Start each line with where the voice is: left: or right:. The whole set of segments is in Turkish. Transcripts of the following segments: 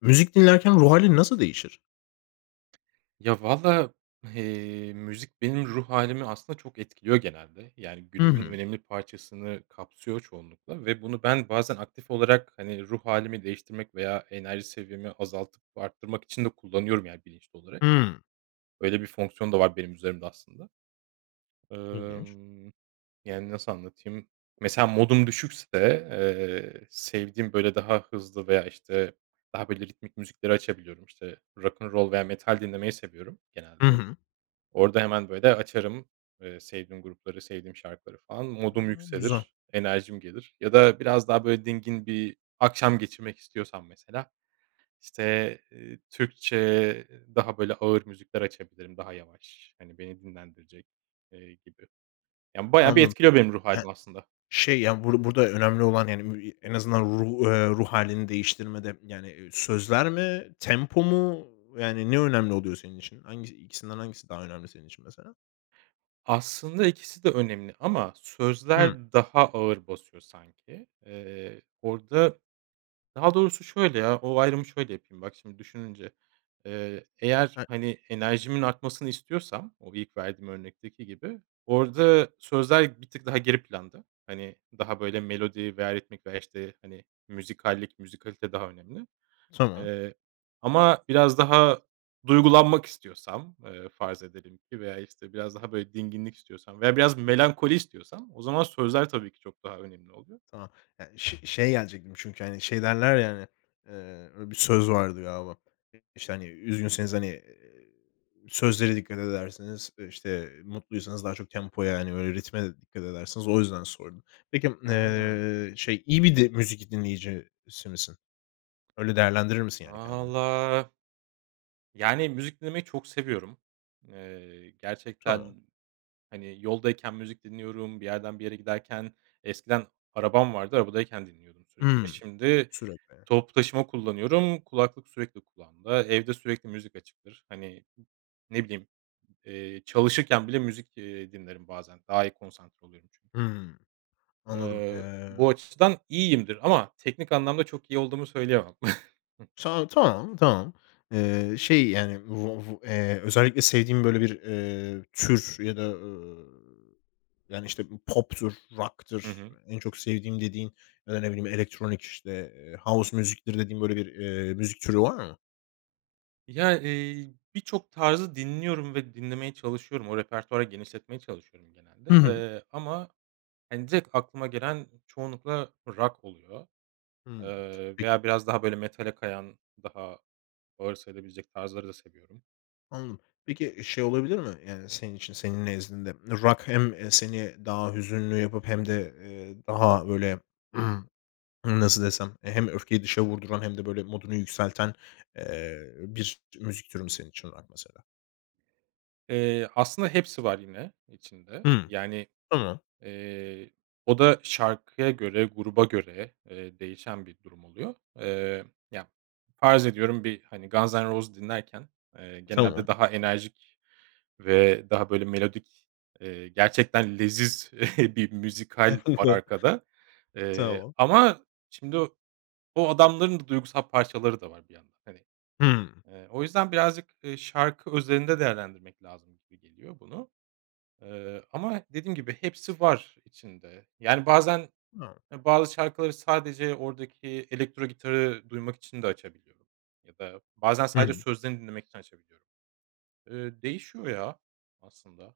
left: Müzik dinlerken ruh hâlin nasıl değişir?
right: Ya, valla, eee, müzik benim ruh hâlimi aslında çok etkiliyor genelde. Yani,
left: Hı
right: günümün
left: hı.
right: önemli parçasını kapsıyor çoğunlukla ve bunu ben bazen aktif olarak, hani, ruh hâlimi değiştirmek veya enerji seviyemi azaltıp arttırmak için de kullanıyorum yani, bilinçli olarak.
left: Hımm.
right: Öyle bir fonksiyon da var benim üzerimde aslında.
left: İlginç.
right: Emm, yani, nasıl anlatayım, mesela modum düşükse, eee, sevdiğim, böyle, daha hızlı veya işte daha, böyle, ritmik müzikleri açabiliyorum, işte rock'n roll veya metal dinlemeyi seviyorum genelde.
left: Hı hı.
right: Orada hemen böyle açarım, eee, sevdiğim grupları, sevdiğim şarkıları falan. Modum
left: A, güzel.
right: yükselir, enerjim gelir ya da biraz daha böyle dingin bir akşam geçirmek istiyorsam mesela, işte, eee, Türkçe, daha böyle ağır müzikler açabilirim, daha yavaş, hani, beni dinlendirecek, eee, gibi. Yani, bayağı bir
left: Anladım.
right: etkiliyor benim ruh
left: Yani,
right: hâlimi aslında.
left: şey, ya, bur burada önemli olan yani, mü en azından ru eee, ruh hâlini değiştirmede, yani, eee, sözler mi, tempo mu, yani, ne önemli oluyor senin için? Hangisi i 2'sinden hangisi daha önemli senin için mesela?
right: Aslında 2'si de önemli ama
left: Hımm.
right: sözler daha ağır basıyor sanki. Eee orada Daha doğrusu şöyle ya, o ayrımı şöyle yapayım bak şimdi düşününce, eee, eğer,
left: E
right: hani, enerjimin artmasını istiyorsam o ilk verdiğim örnekteki gibi orada sözler bir tık daha geri planda. Hani, daha böyle melodi veya ritmik veya işte, hani, müzikallik, müzikalite daha önemli.
left: Tamam.
right: Eee, ama biraz daha duygulanmak istiyorsam, eee, farz edelim ki veya işte biraz daha böyle dinginlik istiyorsam veya biraz melankoli istiyorsam o zaman sözler tabii ki çok daha önemli oluyor.
left: Tamam. Ya, ş şeye gelecektim çünkü, hani, şey, derler, ya, hani, eee, bir söz vardı galiba. İ işte, hani, üzgünseniz, hani, eee, sözlere dikkat ederseniz, e, işte mutluysanız daha çok tempoya, hani, böyle ritme de dikkat ederseniz. O yüzden sordum. Peki m
right: Hıı.
left: eee, şey, iyi bir di müzik dinleyicisi misin? Öyle değerlendirir misin yani kendini?
right: Valla... Yani, müzik dinlemeyi çok seviyorum. Eee,
left: Tamam.
right: gerçekten, hani, yoldayken müzik dinliyorum, bir yerden bir yere giderken, eskiden arabam vardı, arabadayken dinliyordum sürekli.
left: Hımm.
right: Şimdi
left: Sürekli.
right: toplu taşıma kullanıyorum, kulaklık sürekli kulağımda, evde sürekli müzik açıktır. Hani, ne bileyim, eee, çalışırken bile müzik, eee, dinlerim bazen, daha iyi konsantre oluyorum çünkü.
left: Hımm. Anladım.
right: Eee,
left: Eee
right: bu açıdan iyiyimdir ama teknik anlamda çok iyi olduğumu söyleyemem.
left: Şa tamam, tamam. Eee, şey, yani, vu va eee, özellikle sevdiğin böyle bir, eee, tür ya da, eee, yani, işte, bir pop'tur,
right: Hı
left: rock'tır
right: hı.
left: en çok sevdiğim dediğin. Ya da ne bileyim elektronik işte, eee, house music'tir dediğin böyle, eee, bir müzik türü var mı?
right: Ya, eee, birçok tarzı dinliyorum ve dinlemeye çalışıyorum. O repertuvarı genişletmeye çalışıyorum genelde,
left: Hı hı.
right: eee, ama, hani, direkt aklıma gelen çoğunlukla rock oluyor,
left: Hımm,
right: eee,
left: peki.
right: veya biraz daha böyle metale kayan daha ağır sayılabilecek tarzları da seviyorum.
left: Anladım. Peki, şey, olabilir mi yani senin için, senin nezdinde? Rock hem, eee, seni daha hüzünlü yapıp hem de, eee, daha böyle, nasıl desem? Hem öfkeyi dışa vurduran hem de böyle modunu yükselten, eee, bir müzik türü mü senin için rock mesela?
right: Eee, aslında hepsi var yine içinde.
left: Hımm.
right: Yani,
left: Tamam.
right: eee, o da şarkıya göre, gruba göre, eee, değişen bir durum oluyor. Eee, ya, farz ediyorum bir hani Guns N' Roses dinlerken, eee,
left: Tamam.
right: genelde daha enerjik ve daha böyle melodik, eee, gerçekten leziz bir müzikal var arkada. Eee,
left: Tamam.
right: ama şimdi o adamların da duygusal parçaları da var bir yandan, hani.
left: Hımm.
right: Eee, o yüzden birazcık, eee, şarkı özelinde değerlendirmek lazım gibi geliyor bunu. Eee, ama dediğim gibi hepsi var içinde. Yani, bazen,
left: [unintelligible]
right: eee, bazı şarkıları sadece oradaki elektro gitarı duymak için de açabiliyorum ya da bazen sadece
left: Hımm.
right: sözlerini dinlemek için açabiliyorum. Eee, değişiyor ya aslında.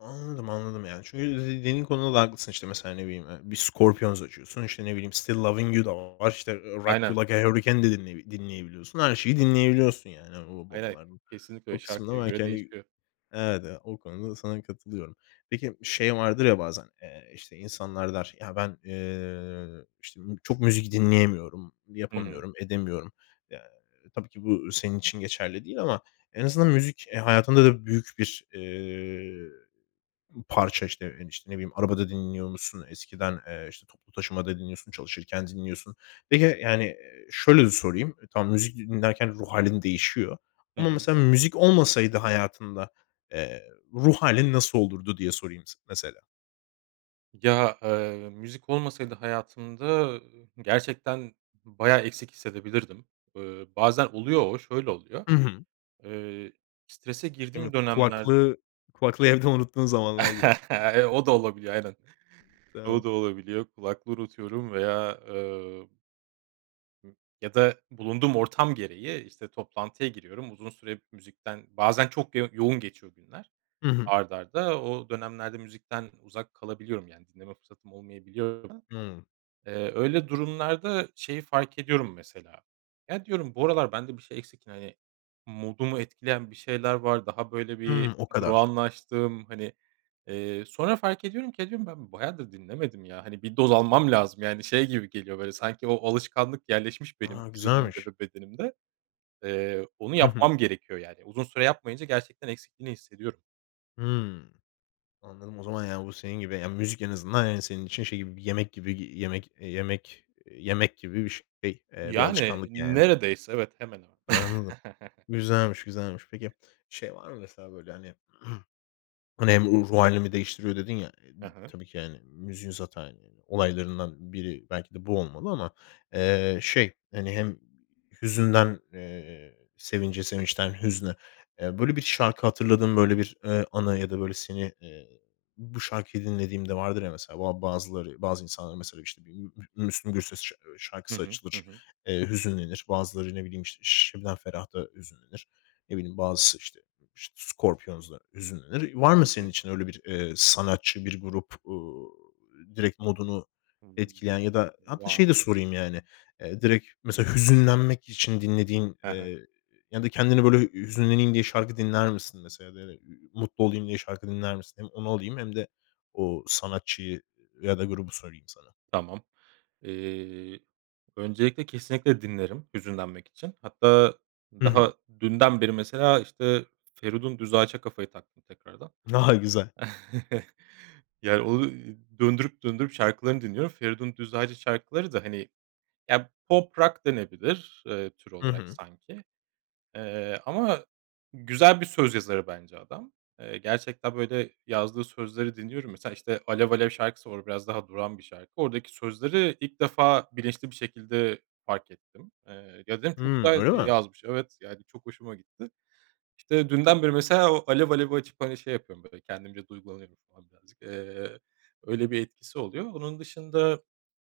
left: Anladım, anladım. Yani, çünkü dediğin konuda da haklısın işte mesela ne bileyim, eee, bir Scorpions açıyorsun, işte ne bileyim, Still Loving You da var, işte Rock
right: Aynen.
left: You Like A Hurricane de dinley dinleyebiliyorsun. Her şeyi dinleyebiliyorsun, yani. O
right: Hayır hayır.
left: babalar
right: Kesinlikle öyle
left: o kısımda
right: şarkıya
left: belki,
right: göre
left: hani,
right: değişiyor.
left: evet, e, o konuda da sana katılıyorum. Peki şey vardır ya bazen, eee, işte insanlar der, ya, ben, eee, işte, m çok müzik dinleyemiyorum,
right: Hı hı.
left: yapamıyorum, edemiyorum. Eee, tabii ki bu senin için geçerli değil ama en azından müzik, e, hayatında da büyük bir, eee, parça, işte, e, işte, ne bileyim arabada dinliyormuşsun. Eskiden, eee, işte, toplu taşımada dinliyorsun, çalışırken dinliyorsun. Peki, yani, eee, şöyle sorayım. Tamam müzik dinlerken ruh hâlin değişiyor
right: Hı
left: ama
right: hı.
left: mesela müzik olmasaydı hayatında, eee, ruh hâlin nasıl olurdu? Diye sorayım s mesela.
right: Ya, eee, müzik olmasaydı hayatımda, ııı, gerçekten b bayağı eksik hissedebilirdim. Eee, bazen oluyor o, şöyle oluyor.
left: Hı hı.
right: Eee, strese
left: Değil mi?
right: girdiğim dönemlerde
left: Kulaklığı kulaklığı evde unuttuğun zamanlar gibi.
right: E, o da olabiliyor aynen. O
left: [unintelligible]
right: da olabiliyor, kulaklığı unutuyorum veya eee ı ya da bulunduğum ortam gereği, işte, toplantıya giriyorum. Uzun süre müzikten bazen çok yo yoğun geçiyor günler.
left: Hı hı.
right: Art arda o dönemlerde müzikten uzak kalabiliyorum, yani, dinleme fırsatım olmayabiliyor. [unintelligible]
left: Hımm.
right: Eee, öyle durumlarda şeyi fark ediyorum mesela, ya, diyorum bu aralar bende bir şey eksik, hani, modumu etkileyen bir şeyler var, daha böyle
left: Hımm.
right: bir
left: O kadar.
right: durağanlaştım. Hani, eee, sonra fark ediyorum ki, ha, diyorum ben bayağıdır dinlemedim ya, hani, 1 doz almam lazım. Yani, şey, gibi geliyor böyle sanki o alışkanlık yerleşmiş benim
left: A,
right: zihnimde
left: güzelmiş.
right: ve bedenimde. Eee, onu
left: Hı hı.
right: yapmam gerekiyor. Yani, uzun süre yapmayınca gerçekten eksikliğini hissediyorum.
left: Hıı. Anladım. O zaman ya bu senin gibi, ya müzik en azından yani senin için şey gibi, bir yemek gibi y yemek yemek yemek gibi bir şey, eee, bir
right: Yani
left: alışkanlık yani.
right: neredeyse evet. Hemen hemen.
left: Anladım. Güzelmiş, güzelmiş. Peki şey var mı mesela böyle hani, hani hem ruh hâlimi değiştiriyor dedin ya,
right: Hı hı.
left: tabii ki hani müziğin zaten olaylarından biri belki de bu olmalı ama, eee, şey hani hem hüzünden, eee, sevince, sevinçten hüzne, eee, böyle bir şarkı hatırladığın böyle bir, eee, anı ya da böyle seni, eee, bu şarkıyı dinlediğimde vardır ya mesela bu a bazıları, bazı insanlar mesela işte bir M Mü Müslüm Gürses şa
right: Hı
left: şarkısı
right: hı. Hı
left: açılır,
right: hı.
left: eee, hüzünlenir. Bazıları ne bileyim işte Ş Şebnem Ferah'ta hüzünlenir. Ne bileyim bazısı işte ı ş Scorpions'la hüzünlenir. Var mı
right: Hı
left: senin
right: hı.
left: için öyle bir, eee, sanatçı, bir grup, ııı, direkt modunu
right: Hıı.
left: etkileyen ya da hatta
right: Var.
left: şeyi de sorayım yani, eee, direkt mesela hüzünlenmek için dinlediğin,
right: He he.
left: eee, ya da kendini böyle hüzünleneyim diye şarkı dinler misin mesela da ü ü mutlu olayım diye şarkı dinler misin? Hem onu alayım hem de o sanatçıyı ı ya da grubu sorayım sana.
right: Tamam. Eee, öncelikle kesinlikle dinlerim hüzünlenmek için. Hatta,
left: Hı hı.
right: daha dünden beri mesela işte Feridun Düzağaç'a kafayı taktım tekrardan.
left: Ha ha, güzel.
right: Yani onu döndürüp, döndürüp şarkılarını dinliyorum. Feridun Düzağaç'ın şarkıları da hani, ya pop rock denebilir, eee, tür
left: Hı
right: olarak
left: hı.
right: sanki. Eee, ama güzel bir söz yazarı bence adam. Eee, gerçekten böyle yazdığı sözleri dinliyorum. Mesela işte "Alev Alev" şarkısı var, o biraz daha durağan bir şarkı. Oradaki sözleri ilk defa bilinçli bir şekilde fark ettim. Eee, [unintelligible] çok
left: Hı,
right: [unintelligible]
left: öyle mi?
right: yazmış, evet yani çok hoşuma gitti. İşte dünden beri mesela o "Alev Alev"i açıp hani şey yapıyorum böyle kendimce duygulanıyorum falan birazcık. Eee, öyle bir etkisi oluyor. Onun dışında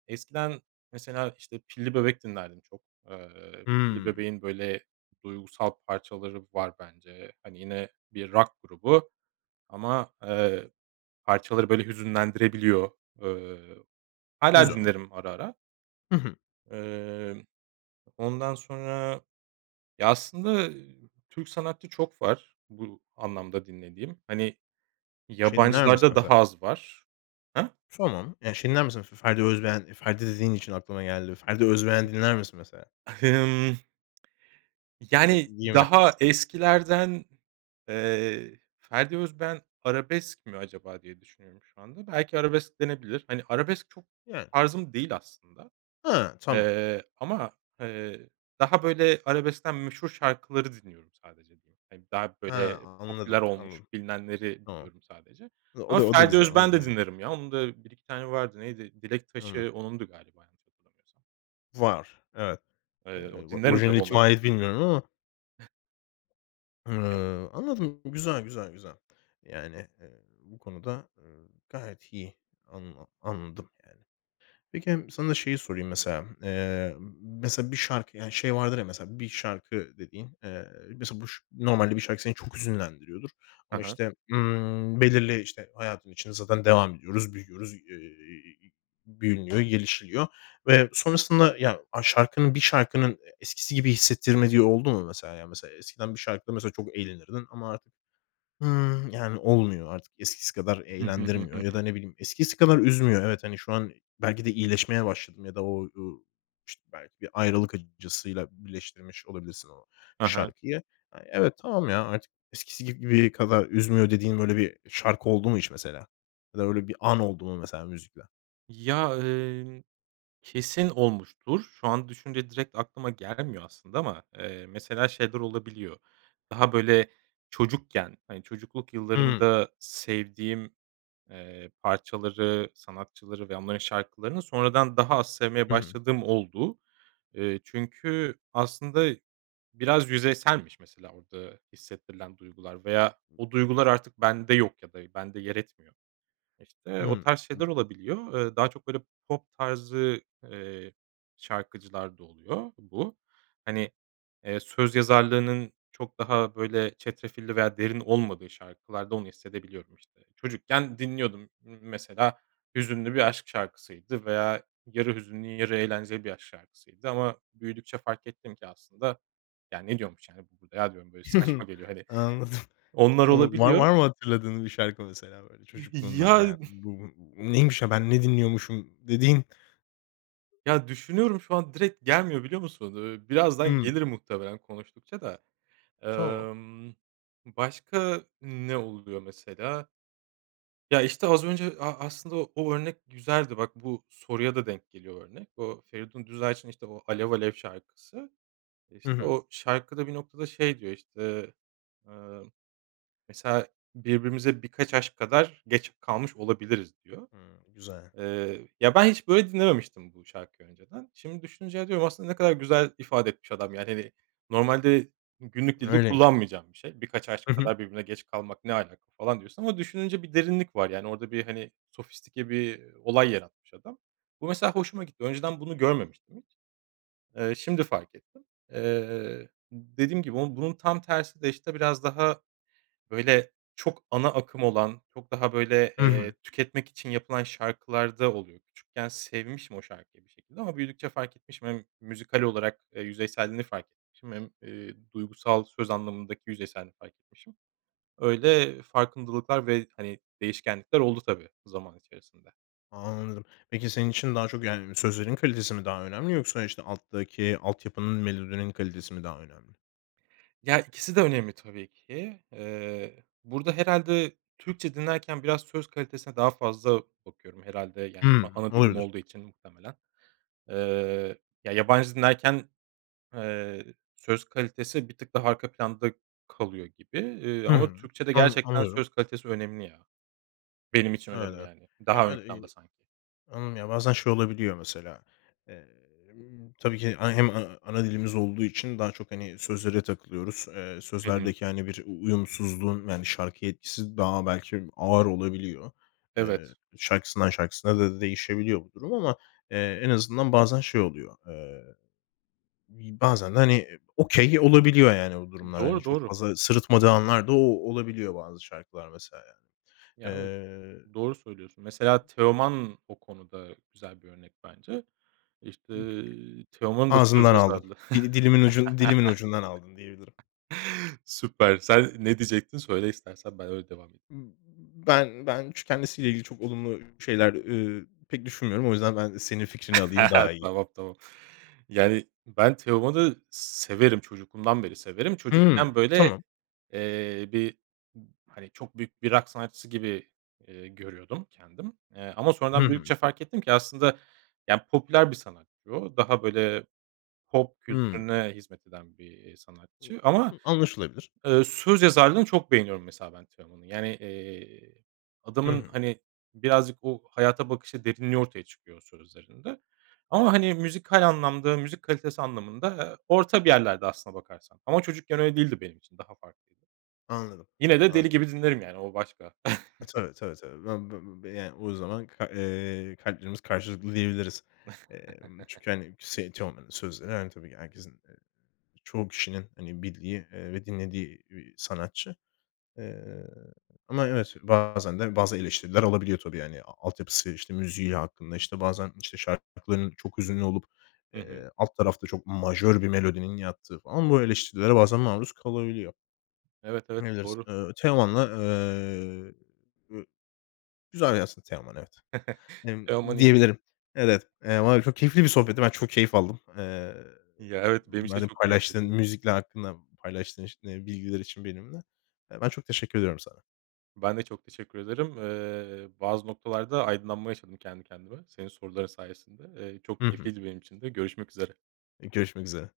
right: eskiden mesela işte Pilli Bebek dinlerdim çok, eee, Pilli
left: Hıı.
right: Bebek'in böyle duygusal parçaları var bence. Hani yine bir rock grubu ama, eee, parçaları böyle hüzünlendirebiliyor. Eee, hâlâ
left: Güzel.
right: dinlerim ara ara.
left: Hı hı.
right: Eee, ondan sonra ya aslında Türk sanatçı çok var bu anlamda dinlediğim. Hani,
left: Şey dinler misin
right: yabancılarda
left: mesela?
right: daha az var. Ha?
left: Tamam. Ya şey dinler misin Fe Ferdi Özbeğen? Ferdi dediğin için aklıma geldi. Ferdi Özbeğen dinler misin mesela?
right: Hı hı. A hımm...
left: Çok
right: yani
left: iyi mi?
right: daha eskilerden, eee, Ferdi Özbeğen arabesk mi acaba diye düşünüyorum şu anda. Belki arabesk denebilir. Hani arabesk çok
left: Yani.
right: tarzım değil aslında,
left: Ha. Tamam.
right: eee, ama, eee, daha böyle arabeskten meşhur şarkıları dinliyorum sadece diyeyim. Hani daha
left: He
right: böyle
left: anladım,
right: popüler olmuş
left: anladım.
right: bilinenleri
left: Tamam.
right: biliyorum sadece.
left: Hıı o
right: Ama
left: da, o da
right: Ferdi
left: güzel, o da
right: Özbeğen de
left: güzel.
right: dinlerim ya onun da 1-2 tane vardı. Neydi? "Dilek
left: [unintelligible]
right: Taşı" onundu galiba yanlış hatırlamıyorsam.
left: Var, evet.
right: Eee, o
left: Eee, va
right: dinlerim tabi
left: orijinali kime
right: onları.
left: ait bilmiyorum ama.
right: Kendi
left: Hıı, anladım. Güzel güzel güzel. Yani, eee, bu konuda gayet iyi anla anladım yani. Peki, sana da şeyi sorayım mesela. Eee, mesela bir şarkı, yani şey vardır ya mesela bir şarkı dediğin, eee mesela buş normalde bir şarkı seni çok hüzünlendiriyordur.
right: Hı
left: Ama
right: hı.
left: işte, ımm, belirli işte hayatın içinde zaten devam ediyoruz, büyüyoruz, eee, büyünüyor gelişiliyor ve sonrasında, yani, a şarkının bir şarkının, e eskisi gibi hissettirmediği oldu mu mesela yani? Mesela, ya, eskiden bir şarkıda mesela çok eğlenirdin ama artık, hıı, yani, olmuyor. Artık eskisi kadar eğlendirmiyor ya da, ne bileyim, eskisi kadar üzmüyor. Evet, hani, şu an belki de iyileşmeye başladın ya da o u işte, belki bir ayrılık acısıyla birleştirmiş olabilirsin o
right: Hı hı.
left: şarkıyı. Ay evet, tamam ya, artık eskisi gibi kadar üzmüyor, dediğin böyle bir şarkı oldu mu hiç mesela? Ya da öyle bir an oldu mu mesela müzikle?
right: Ya, emm, kesin olmuştur. Şu an düşününce direkt aklıma gelmiyor aslında ama, eee, mesela şeyler olabiliyor. Daha böyle çocukken, hani, çocukluk
left: Hıı.
right: yıllarımda sevdiğim, eee, parçaları, sanatçıları ve onların şarkılarını sonradan daha az sevmeye
left: Hı hı.
right: başladığım oldu. Eee, çünkü aslında biraz yüzeyselmiş mesela orada hissettirilen duygular. Veya o duygular artık bende yok ya da bende yer etmiyor. İşte o
left: Hıı.
right: tarz şeyler
left: B
right: olabiliyor. Eee, daha çok böyle pop tarzı, eee, şarkıcılarda oluyor bu. Hani, eee, söz yazarlığının çok daha, böyle, çetrefilli veya derin olmadığı şarkılarda onu hissedebiliyorum. İşte çocukken dinliyordum m mesela hüzünlü bir aşk şarkısıydı veya yarı hüzünlü, yarı eğlenceli bir aşk şarkısıydı ama büyüdükçe fark ettim ki aslında ya ne diyormuş, yani, bu burada ya diyorum böyle saçma geliyor hani.
left: Anladım.
right: Onlar
left: Anladım. Var
right: olabiliyor.
left: var mı hatırladığınız bir şarkı mesela böyle çocukluğundan,
right: Ya
left: yani? Bu bu neymiş ya ben ne dinliyormuşum dediğin?
right: Ya, düşünüyorum, şu an direkt gelmiyor, biliyor musun? Eee, birazdan
left: Hıı.
right: gelir muhtemelen konuştukça da.
left: Tamam.
right: Emm, başka ne oluyor mesela? Ya, işte az önce a aslında o o örnek güzeldi. Bak, bu soruya da denk geliyor örnek. O Feridun Düzağaç'ın, işte, o Alev Alev şarkısı.
left: Hı
right: İşte
left: hı.
right: o şarkıda bir noktada, şey, diyor, işte. Iıı, mesela birbirimize birkaç aşk kadar geç kalmış olabiliriz, diyor.
left: Hımm. Güzel.
right: Eee, ya ben hiç böyle dinlememiştim bu şarkıyı önceden. Şimdi düşününce diyorum, aslında ne kadar güzel ifade etmiş adam, yani. Hani, normalde günlük dilde
left: Öyleymiş.
right: kullanmayacağım bir şey. Birkaç
left: Hı
right: aşk
left: hı.
right: kadar birbirine geç kalmak ne alaka falan diyorsun ama düşününce bir derinlik var. Yani, orada bir, hani, sofistike bir olay yaratmış adam. Bu mesela hoşuma gitti. Önceden bunu görmemiştim hiç. Eee, şimdi fark ettim. Eee, dediğim gibi ama bunun tam tersi de, işte, biraz daha böyle çok ana akım olan, çok daha böyle,
left: Hı
right: eee,
left: hı.
right: tüketmek için yapılan şarkılarda oluyor. Küçükken sevmişim o şarkıyı bir şekilde ama büyüdükçe fark etmişim. Hem müzikal olarak, eee, yüzeyselliğini fark etmişim hem, ııı, duygusal söz anlamındaki yüzeyselliğini fark etmişim. Öyle farkındalıklar ve, hani, değişkenlikler oldu tabii zaman içerisinde.
left: Anladım. Peki, senin için daha çok, yani, sözlerin kalitesi mi daha önemli yoksa, işte, alttaki altyapının, melodinin kalitesi mi daha önemli?
right: Ya, ikisi de önemli tabii ki, eee, burada herhâlde Türkçe dinlerken biraz söz kalitesine daha fazla bakıyorum herhâlde, yani, a
left: Hımm,
right: ana dilim
left: olabilir.
right: olduğu için muhtemelen. Eee, ya, yabancı dinlerken, eee, söz kalitesi bir tık daha arka planda kalıyor gibi, eee, ama
left: Hımm,
right: Türkçede
left: an
right: gerçekten
left: anlıyorum.
right: söz kalitesi önemli ya. Benim için önemli
left: Öyle.
right: yani,
left: Ya,
right: daha ön
left: öyle
right: planda
left: bi
right: sanki.
left: Anladım, ya, bazen şey olabiliyor, mesela. Emm, tabii ki a hem a ana dilimiz olduğu için daha çok, hani, sözlere takılıyoruz. Eee,
right: Hı hı.
left: sözlerdeki, hani, bir uyumsuzluğun, yani, şarkıya etkisi daha belki ağır olabiliyor. Eee,
right: Evet.
left: şarkısından şarkısına da değişebiliyor bu durum ama, eee, en azından bazen şey oluyor. Eee, bir bazen de, hani, okay olabiliyor yani bu durumlar. Hani,
right: Doğru,
left: çok
right: doğru.
left: fazla sırıtmadığı anlar da o olabiliyor bazı şarkılar mesela, yani.
right: Ya, evet,
left: Eee
right: doğru söylüyorsun. Mesela Teoman o konuda güzel bir örnek bence, işte, Teoman'ın da söz
left: Ağzımdan aldın.
right: yazarlığı.
left: Dili dilimin ucun dilimin ucundan aldın, diyebilirim.
right: Süper, sen ne diyecektin, söyle istersen ben öyle devam edeyim.
left: Ben ben ç kendisiyle ilgili çok olumlu şeyler, ııı, pek düşünmüyorum. O yüzden ben senin fikrini alayım, daha iyi.
right: Tamam, tamam, yani, ben Teoman'ı severim, çocukluğumdan beri severim.
left: Hıı,
right: Çocukken, böyle,
left: tamam.
right: eee, bir, hani çok büyük bir rock sanatçısı gibi, ııı, görüyordum kendim, eee, ama
left: Hı
right: sonradan
left: hı.
right: büyüdükçe fark ettim ki aslında, ya, popüler bir sanatçı o, daha, böyle, pop
left: Hıı.
right: kültürüne hizmet eden bir, eee, sanatçı ama,
left: [unintelligible] Anlaşılabilir.
right: ııı, söz yazarlığını çok beğeniyorum mesela ben Teoman'ın. Yani, eee,
left: Hı
right: adamın,
left: hı.
right: hani, birazcık o hayata bakışı, derinliği ortaya çıkıyor o sözlerinde ama, hani müzikal anlamda, müzik kalitesi anlamında, aaa, orta bir yerlerde aslına bakarsan ama çocukken öyle değildi benim için, daha farklıydı.
left: Anladım,
right: Yine de deli
left: anla
right: gibi dinlerim, yani, o başka.
left: E, tabii, tabii, tabii. Ben, b b b yani, o zaman ka eee, kalplerimiz karşılıklı diyebiliriz, emm, çünkü, hani, s Teoman'ın sözleri, hani, tabii ki herkesin, eee, çoğu kişinin, hani, bildiği, ııı, ve dinlediği bir sanatçı, eee, ama evet, bazen de bazı eleştiriler alabiliyor tabii, yani, a altyapısı, işte, müziği hakkında, işte, bazen, işte, şarkıların çok hüzünlü olup,
right: Hı hı.
left: eee, alt tarafta çok majör bir melodinin yattığı falan bu eleştirilere bazen maruz kalabiliyor.
right: Evet, evet,
left: [unintelligible]
right: doğru.
left: Eee, Teoman'la, eee, e güzel yazsın Teoman, evet, emm,
right: Teoman iyid
left: diyebilirim. Evet, eee, var ya, çok keyifli bir sohbetti, ben çok keyif aldım. Eee,
right: Ya evet, benim için de
left: benimle
right: çok
left: paylaştığın
right: keyifliydi.
left: müzikler hakkında paylaştığın ş bilgiler için benimle. Ben çok teşekkür ediyorum sana.
right: Ben de çok teşekkür ederim. Eee, bazı noktalarda aydınlanma yaşadım kendi kendime, senin soruların sayesinde. Eee, çok
left: Hı hı.
right: keyifliydi benim için de görüşmek üzere.
left: Eee, görüşmek üzere.